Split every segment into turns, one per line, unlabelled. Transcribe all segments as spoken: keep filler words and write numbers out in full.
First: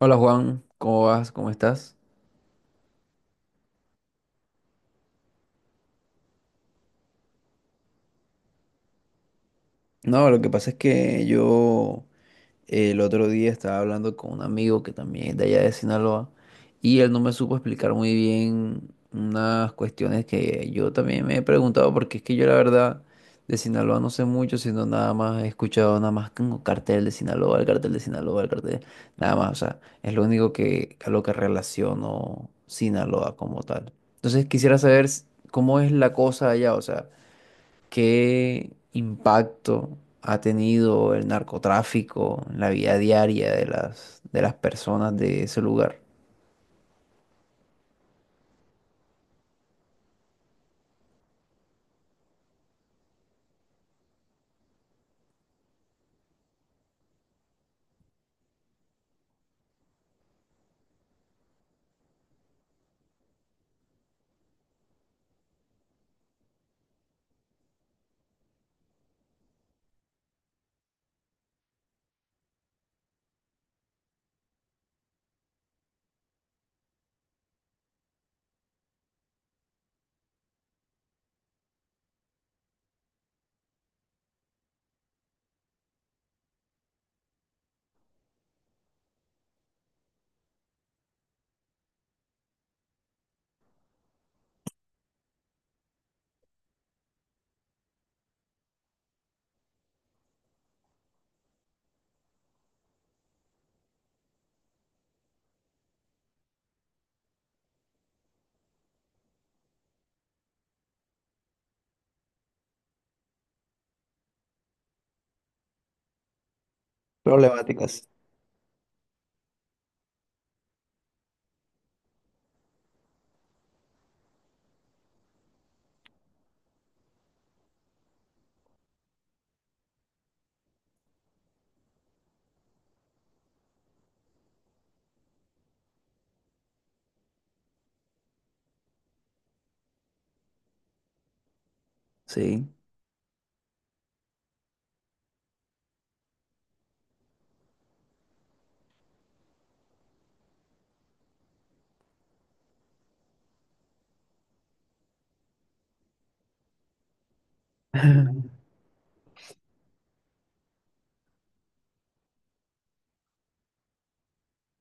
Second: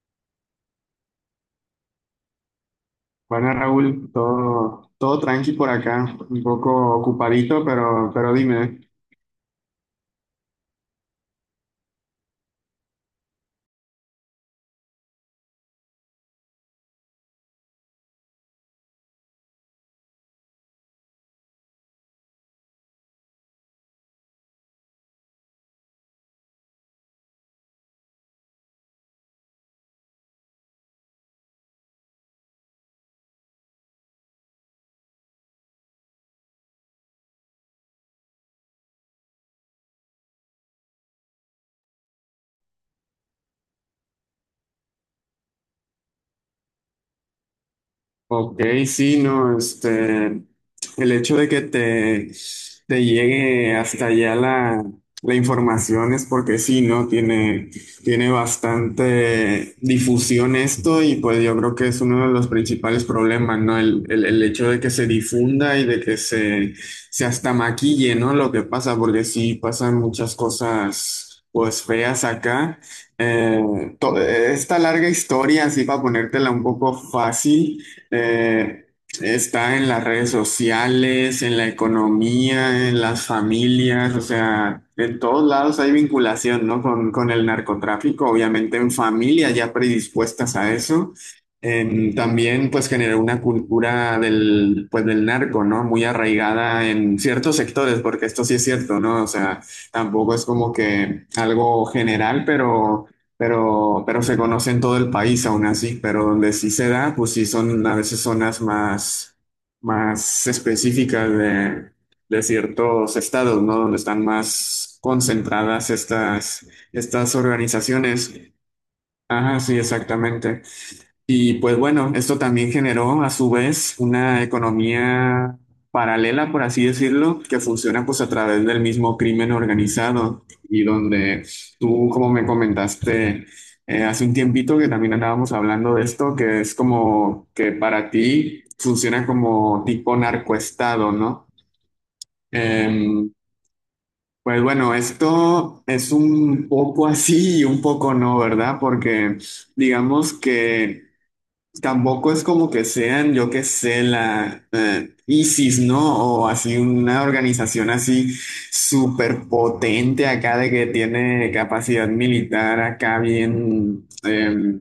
Hola Juan, ¿cómo vas? ¿Cómo estás?
Bueno, Raúl, todo, todo tranqui por acá, un poco ocupadito, pero, pero dime.
No, lo que pasa es que yo eh, el otro día estaba hablando con un amigo que también es de allá de Sinaloa, y él no me supo explicar muy bien unas cuestiones que yo también me he preguntado, porque es que yo, la verdad, de Sinaloa no sé mucho, sino nada más he escuchado, nada más como cartel de Sinaloa, el cartel de Sinaloa, el cartel, nada más. O sea, es lo único que a lo que relaciono Sinaloa como tal. Entonces quisiera saber s- cómo es la cosa allá, o sea. ¿Qué impacto ha tenido el narcotráfico en la vida diaria de las, de las personas de ese lugar?
Ok, sí, no, este, el hecho de que te, te llegue hasta allá la, la información es porque sí, ¿no? Tiene, tiene bastante difusión esto y pues yo creo que es uno de los principales problemas, ¿no? El, el, el hecho de que se difunda y de que se, se hasta maquille, ¿no? Lo que pasa, porque sí pasan muchas cosas, pues feas acá. Eh, to- esta larga historia, así para ponértela un poco fácil. Eh, Está en las redes sociales, en la economía, en las familias, o sea, en todos lados hay vinculación, ¿no? Con, con el narcotráfico, obviamente en familias ya predispuestas a eso. Em, también pues generó una cultura del, pues, del narco, ¿no? Muy arraigada en ciertos sectores, porque esto sí es cierto, ¿no? O sea, tampoco es como que algo general, pero... Pero, pero se conoce en todo el país aún así, pero donde sí se da, pues sí son a veces zonas más, más específicas de, de ciertos estados, ¿no? Donde están más concentradas estas, estas
Problemáticas.
organizaciones. Ajá, sí, exactamente. Y pues bueno, esto también generó a su vez una economía paralela, por así decirlo, que funciona pues a través del mismo crimen organizado y donde tú, como me comentaste eh, hace un tiempito que también andábamos hablando de esto, que es como que para ti funciona como tipo narcoestado, ¿no?
Sí.
Em, pues bueno, esto es un poco así y un poco no, ¿verdad? Porque digamos que... Tampoco es como que sean, yo qué sé, la eh, ISIS, ¿no? O así una organización así súper potente acá de que tiene capacidad militar acá bien, eh,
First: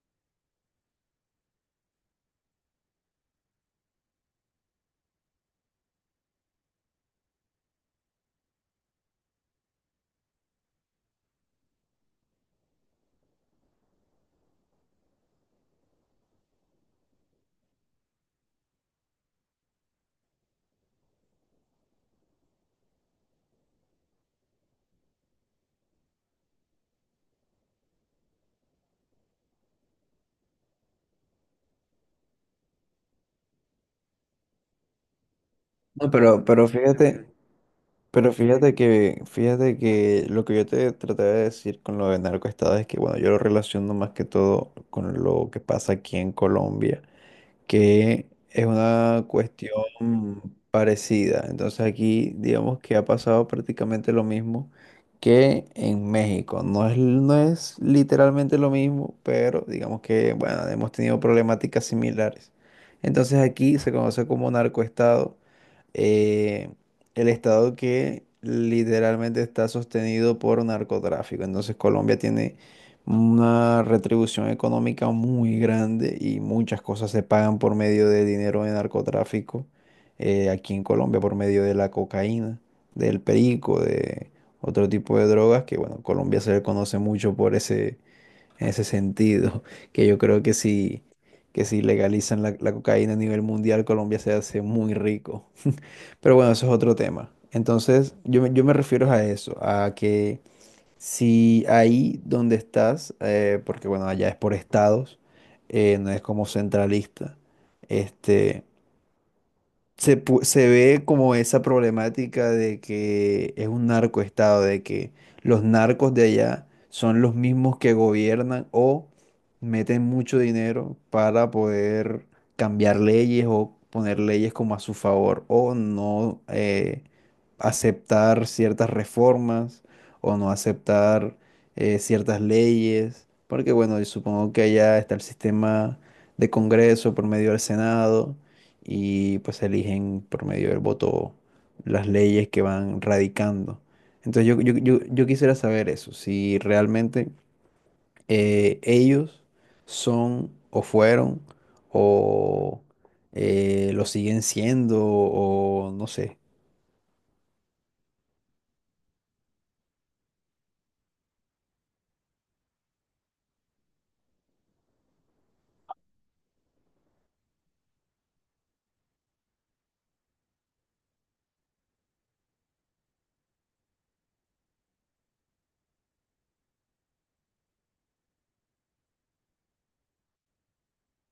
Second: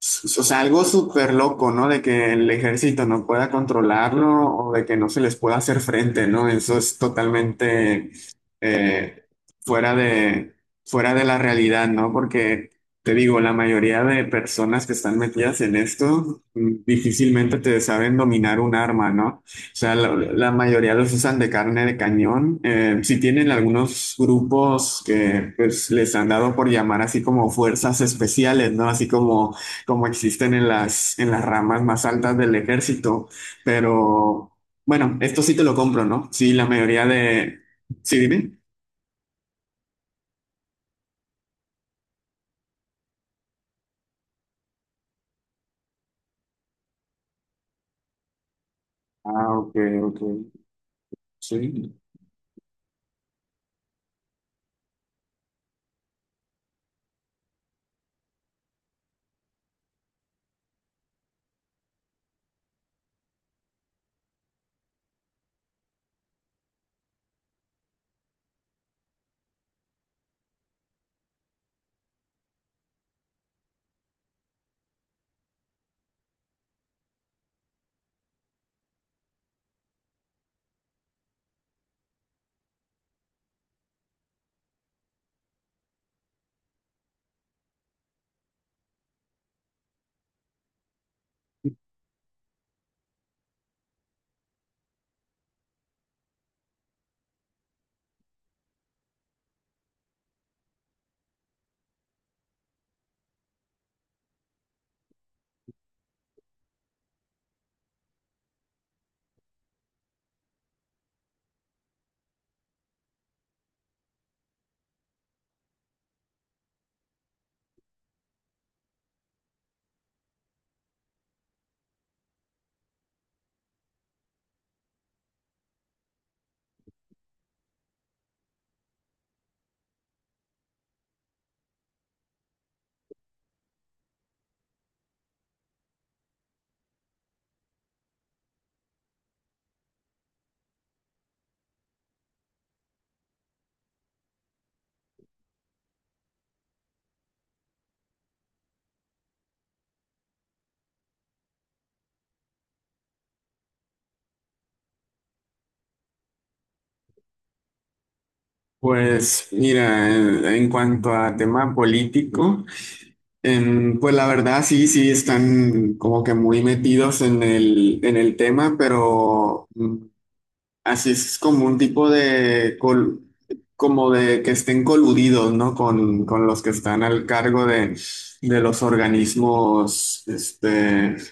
o sea, algo súper loco, ¿no? De que el ejército no pueda controlarlo o de que no se les pueda hacer frente, ¿no? Eso es totalmente eh, fuera de, fuera de la realidad, ¿no? Porque te digo, la mayoría de personas que están metidas en esto mm, difícilmente te saben dominar un arma, ¿no? O sea, la, la mayoría los usan de carne de cañón. Eh, sí tienen algunos grupos que pues, les han dado por llamar así como fuerzas especiales, ¿no? Así como como existen en las, en las ramas más altas del ejército. Pero bueno, esto sí te lo compro,
No,
¿no?
pero,
Sí, la
pero
mayoría
fíjate,
de... Sí,
pero
dime.
fíjate que, fíjate que lo que yo te traté de decir con lo de narcoestado es que, bueno, yo lo relaciono más que todo con lo que pasa aquí en Colombia, que es una
Ah, ok, ok.
cuestión parecida. Entonces
Sí.
aquí digamos que ha pasado prácticamente lo mismo que en México. No es, no es literalmente lo mismo, pero digamos que, bueno, hemos tenido problemáticas similares. Entonces aquí se conoce como narcoestado, eh, el estado que literalmente está sostenido por narcotráfico. Entonces Colombia tiene una retribución económica muy grande y muchas cosas se pagan por medio de dinero de narcotráfico, eh, aquí en Colombia, por medio de la cocaína, del perico, de otro tipo de drogas que, bueno, Colombia se le conoce mucho por ese, en ese sentido, que yo creo que si, que si legalizan la la cocaína a nivel mundial, Colombia se hace muy rico. Pero bueno, eso es otro tema. Entonces, yo, me- yo me refiero a eso, a que si ahí donde estás, eh, porque bueno, allá es por estados, eh, no es como centralista, este, se, pu- se ve como esa problemática de que es un narcoestado, de que los narcos de allá son los mismos que gobiernan o meten mucho dinero para poder cambiar leyes o poner leyes como a su favor, o no eh, aceptar ciertas reformas o no aceptar eh, ciertas leyes, porque bueno, yo supongo que allá está el sistema de Congreso por medio del Senado y pues eligen por medio del voto las leyes que van radicando. Entonces yo, yo- yo- yo quisiera saber eso, si realmente eh, ellos son o fueron o eh, lo siguen siendo o no sé.
Pues mira, en en cuanto a tema político, em, pues la verdad sí, sí están como que muy metidos en el, en el tema, pero Así es. Es como un tipo de, col- como de que estén coludidos, ¿no? Con, con los que están al cargo de, de los organismos, este,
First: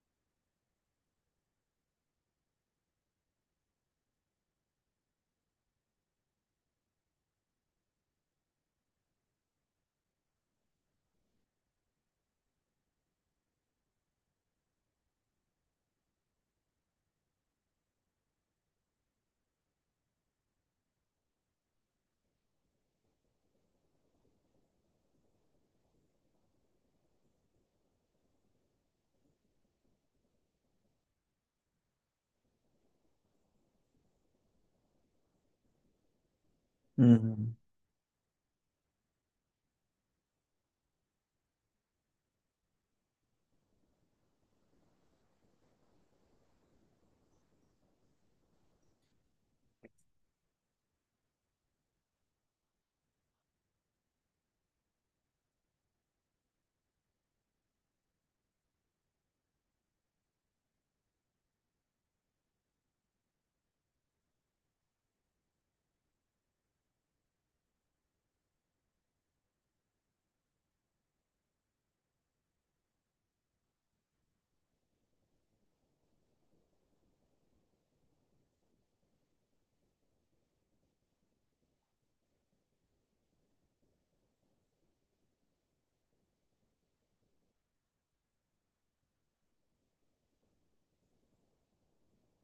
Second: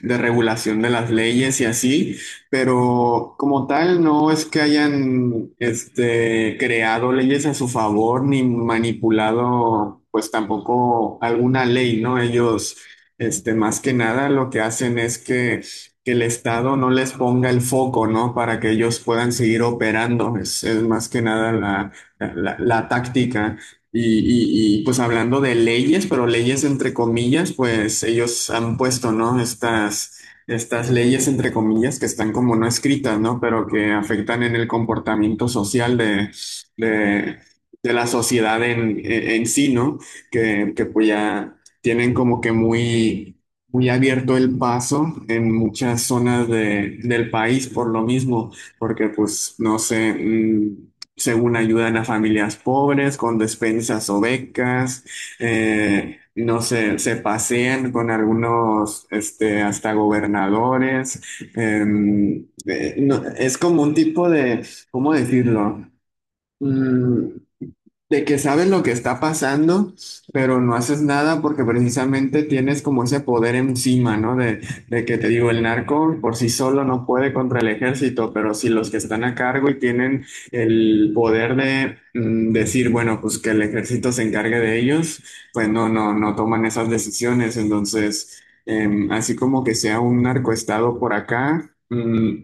de regulación de las leyes y así, pero como tal no es que hayan, este, creado leyes a su favor ni manipulado, pues tampoco alguna ley, ¿no? Ellos, este, más que nada lo que hacen es que que el Estado no les ponga el foco, ¿no? Para que ellos puedan seguir operando. Es, es más que nada la, la- la táctica. Y, y- y, pues hablando de leyes, pero leyes entre comillas, pues ellos han puesto, ¿no? Estas, estas leyes entre comillas que están como no escritas, ¿no? Pero que afectan en el comportamiento social de, de,
Mm,
de la sociedad en, en en sí, ¿no? Que, que pues ya tienen como que muy muy abierto el paso en muchas zonas de- del país por lo mismo, porque pues no sé, mm, según ayudan a familias pobres con despensas o becas, eh, no sé, se pasean con algunos, este, hasta gobernadores, em, eh, no, es como un tipo de, ¿cómo decirlo? Mm, de que sabes lo que está pasando, pero no haces nada porque precisamente tienes como ese poder encima, ¿no? De, de que te digo, el narco por sí solo no puede contra el ejército, pero si los que están a cargo y tienen el poder de mm, decir, bueno, pues que el ejército se encargue de ellos, pues no, no, no toman esas decisiones. Entonces, em, así como que sea un narcoestado por acá, mm,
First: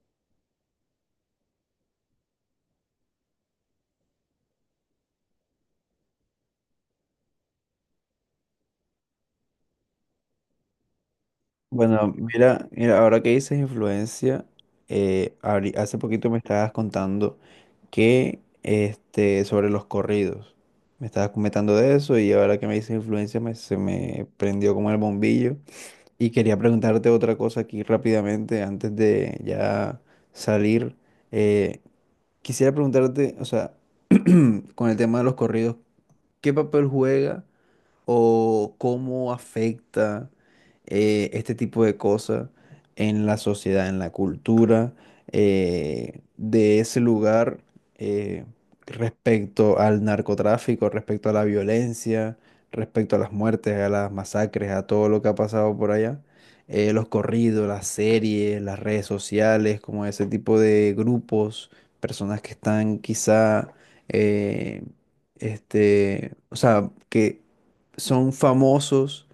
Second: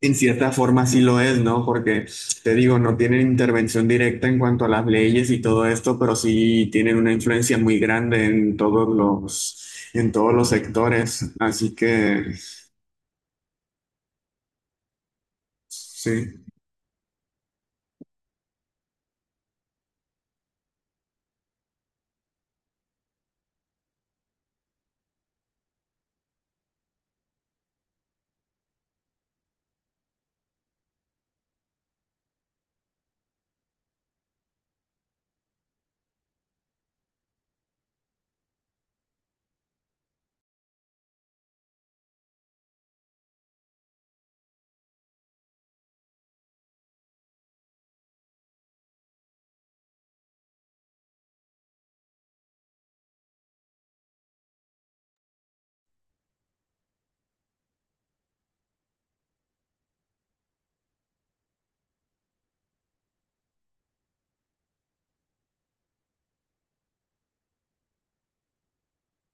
en cierta forma sí lo es, ¿no? Porque te digo, no tienen intervención directa en cuanto a las leyes y todo esto, pero sí tienen una influencia muy grande en todos los, en todos los sectores. Así
Bueno,
que
mira, mira, ahora que dices influencia, eh, ahori- hace poquito me
sí.
estabas contando que este, sobre los corridos. Me estabas comentando de eso y ahora que me dices influencia me- se me prendió como el bombillo. Y quería preguntarte otra cosa aquí rápidamente antes de ya salir. Eh, Quisiera preguntarte, o sea, con el tema de los corridos, ¿qué papel juega o cómo afecta eh, este tipo de cosas en la sociedad, en la cultura eh, de ese lugar eh, respecto al narcotráfico, respecto a la violencia, respecto a las muertes, a las masacres, a todo lo que ha pasado por allá? Eh, los corridos, las series, las redes sociales, como ese tipo de grupos, personas que están quizá, eh, este, o sea, que son famosos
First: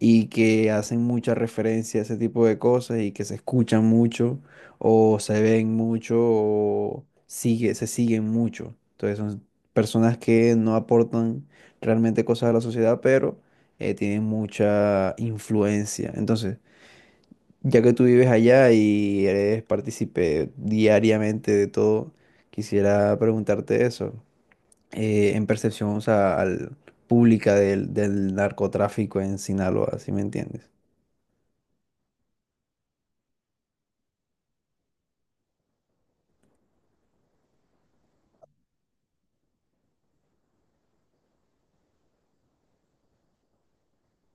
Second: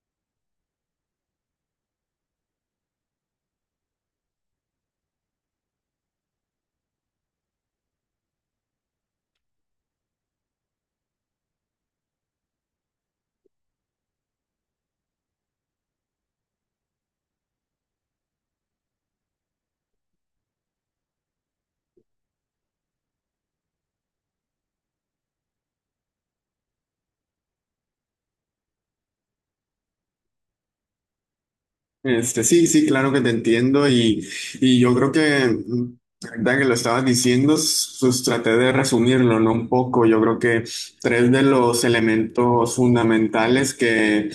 y que hacen mucha referencia a ese tipo de cosas y que se escuchan mucho o se ven mucho o sigue, se siguen mucho. Entonces son personas que no aportan realmente cosas a la sociedad, pero eh, tienen mucha influencia. Entonces, ya que tú vives allá y eres partícipe diariamente de todo, quisiera preguntarte eso eh, en percepción, o sea, al, pública del, del narcotráfico en Sinaloa, ¿sí me entiendes?
Este, sí, sí, claro que te entiendo y, y, yo creo que, mm, ahorita que lo estabas diciendo, s- pues traté de resumirlo, ¿no? Un poco, yo creo que tres de los elementos fundamentales que,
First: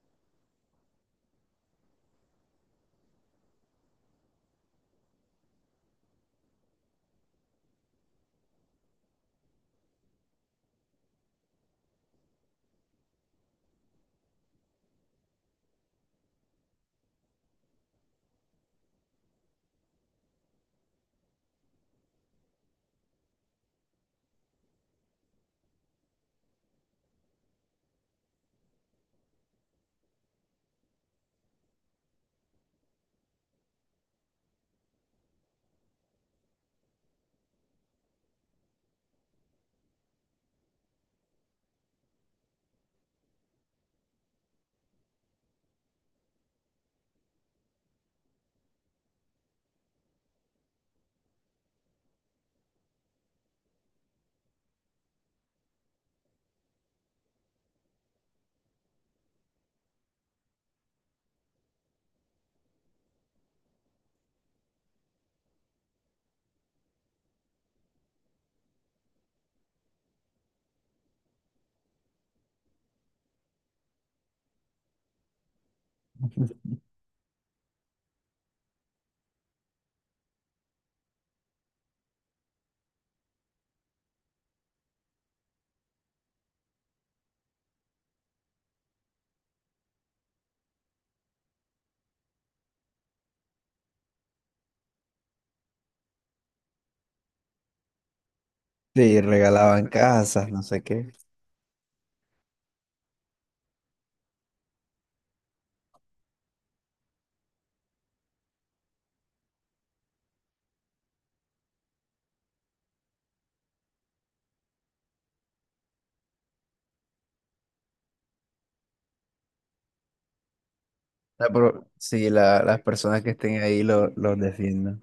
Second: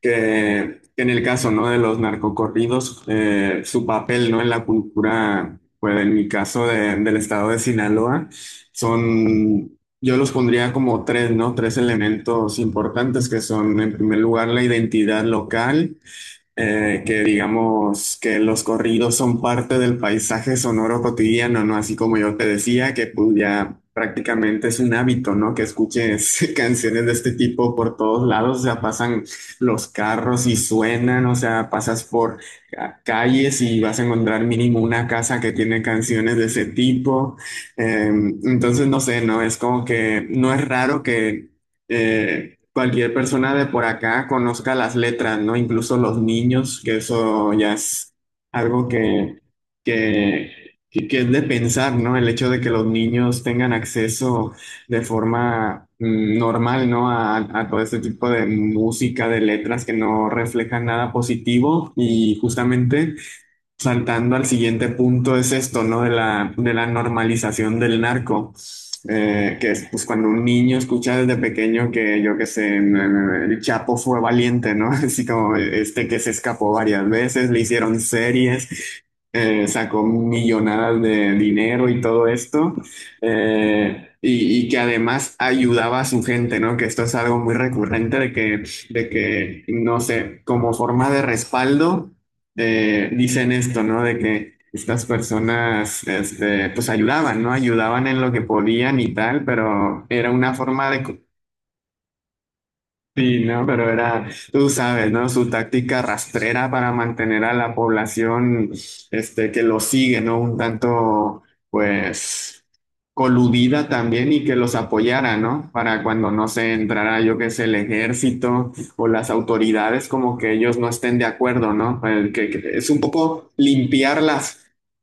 que en el caso, ¿no? De los narcocorridos, eh, su papel, ¿no? En la cultura, pues en mi caso de- del estado de Sinaloa, son... Yo los pondría como tres, ¿no? Tres elementos importantes que son, en primer lugar, la identidad local, eh, que digamos que los corridos son parte del paisaje sonoro cotidiano, ¿no? Así como yo te decía, que pues ya prácticamente es un hábito, ¿no? Que escuches canciones de este tipo por todos lados, o sea, pasan los carros y suenan, o sea, pasas por ca- calles y vas a encontrar mínimo una casa que tiene canciones de ese tipo. Eh, entonces, no sé, ¿no? Es como que no es raro que... eh, cualquier persona de por acá conozca las letras, ¿no? Incluso los niños, que eso ya es algo que, que, que- que es de pensar, ¿no? El hecho de que los niños tengan acceso de forma mm, normal, ¿no? A, a todo este tipo de música, de letras que no reflejan nada positivo y justamente... Saltando al siguiente punto es esto, ¿no? De la, de la normalización del narco. Eh, que es pues cuando un niño escucha desde pequeño que yo qué sé, en- el Chapo fue valiente, ¿no? Así como este que se escapó varias veces, le hicieron series, eh, sacó millonadas de dinero y todo esto, eh, y, y que además ayudaba a su gente, ¿no? Que esto es algo muy recurrente de que, de que, no sé, como forma de respaldo de- dicen esto, ¿no? De que estas personas, este, pues ayudaban, ¿no? Ayudaban en lo que podían y
Le
tal,
regalaban
pero era
casas,
una
no sé
forma de,
qué.
Sí, no, pero era, tú sabes, ¿no? Su táctica rastrera para mantener a la población, este, que lo sigue, ¿no? Un tanto, pues, coludida también y que los apoyara, ¿no? Para cuando no se entrara, yo qué sé, el ejército o las autoridades, como que ellos no estén de
Ah,
acuerdo,
pero
¿no?
sí,
El que,
la-
que
las
es un
personas que
poco
estén ahí lo,
limpiar
los
las.
defiendan.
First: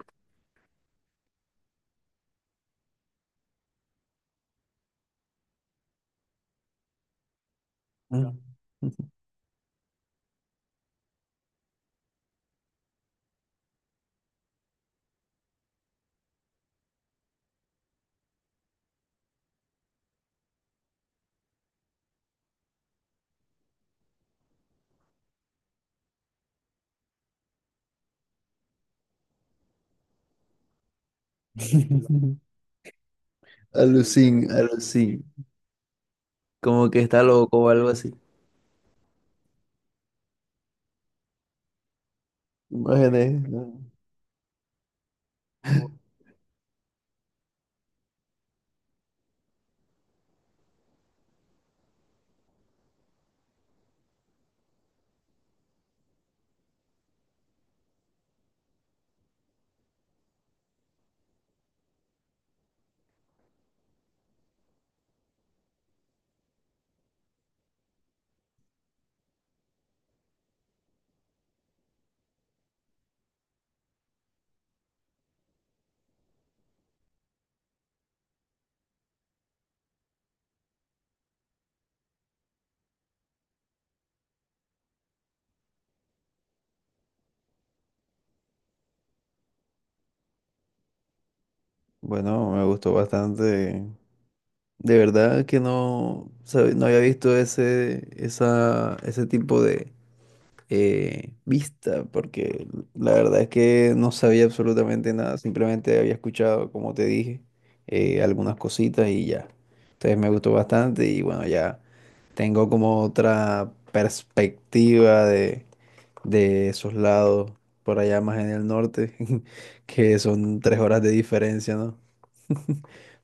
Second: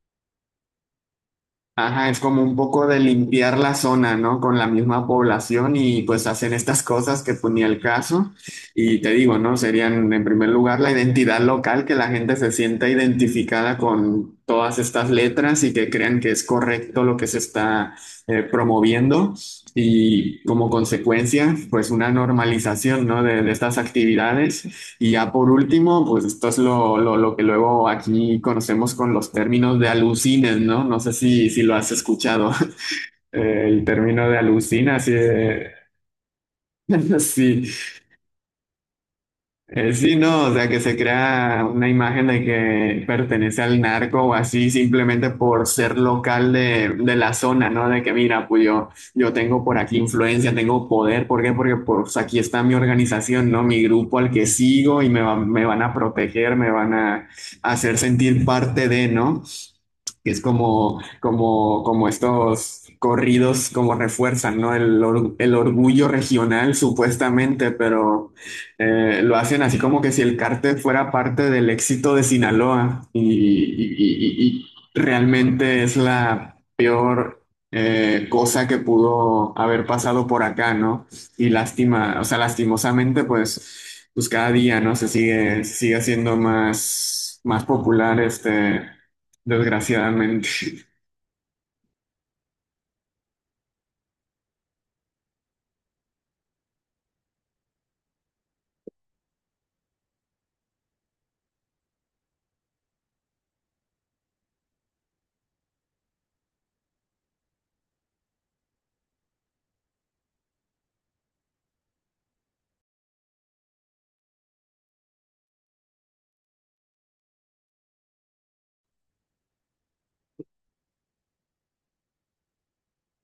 Ajá, es como un poco de limpiar la zona, ¿no? Con la misma población y pues hacen estas cosas que ponía el caso.
Mm.
Y te digo, ¿no? Serían en primer lugar la identidad local, que la gente se sienta identificada con todas estas letras y que crean que es correcto lo que se está eh, promoviendo. Y como consecuencia, pues una normalización, ¿no? De, de estas actividades y ya por último, pues esto es lo, lo, lo que luego aquí conocemos con los términos de alucines, ¿no? No sé si, si lo has escuchado, el término de
Alucín,
alucina, sí,
alucín.
eh,
Como que está loco
sí,
o algo así.
Eh, sí, no, o sea, que se crea una imagen de que
Imágenes.
pertenece al
¿No?
narco o así simplemente por ser local de, de la zona, ¿no? De que mira, pues yo, yo tengo por aquí influencia, tengo poder, ¿por qué? Porque pues aquí está mi organización, ¿no? Mi grupo al que sigo y me, va- me van a proteger, me van a hacer sentir parte de, ¿no? Que es como, como, como estos corridos como refuerzan, ¿no? El, or- el orgullo regional supuestamente, pero eh, lo hacen así como que si el cártel fuera parte del éxito de Sinaloa y, y- y- y realmente es la peor eh, cosa que pudo haber pasado por acá, ¿no? Y lástima, o sea, lastimosamente, pues, pues cada día, ¿no? Se sigue, se sigue haciendo más, más popular este. Desgraciadamente.
Bueno, me gustó bastante. De verdad que no, sabe- no había visto ese, esa, ese tipo de, eh, vista, porque la verdad es que no sabía absolutamente nada, simplemente había escuchado, como te dije, eh, algunas cositas y ya. Entonces me gustó bastante y bueno, ya tengo como otra perspectiva de, de esos lados por allá más en el norte, que son tres horas de diferencia, ¿no?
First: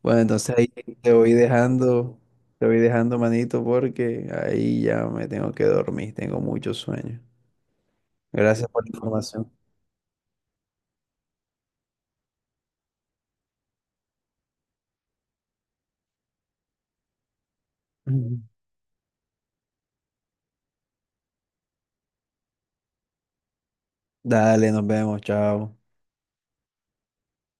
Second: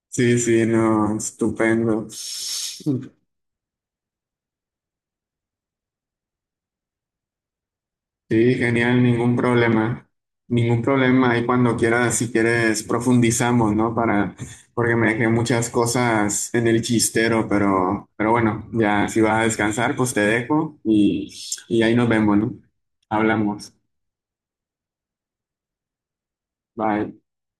Bueno,
Sí,
entonces
sí,
ahí te
no,
voy
estupendo.
dejando, te voy
Sí,
dejando manito, porque ahí ya me tengo que dormir, tengo mucho sueño. Gracias por la
genial, ningún
información.
problema. Ningún problema. Ahí cuando quieras, si quieres, profundizamos, ¿no? Para, porque me dejé muchas cosas en el chistero, pero, pero
Ujú.
bueno, ya si vas a descansar, pues te dejo y, y, ahí nos vemos, ¿no? Hablamos.
Dale, nos vemos, chao.
Bye.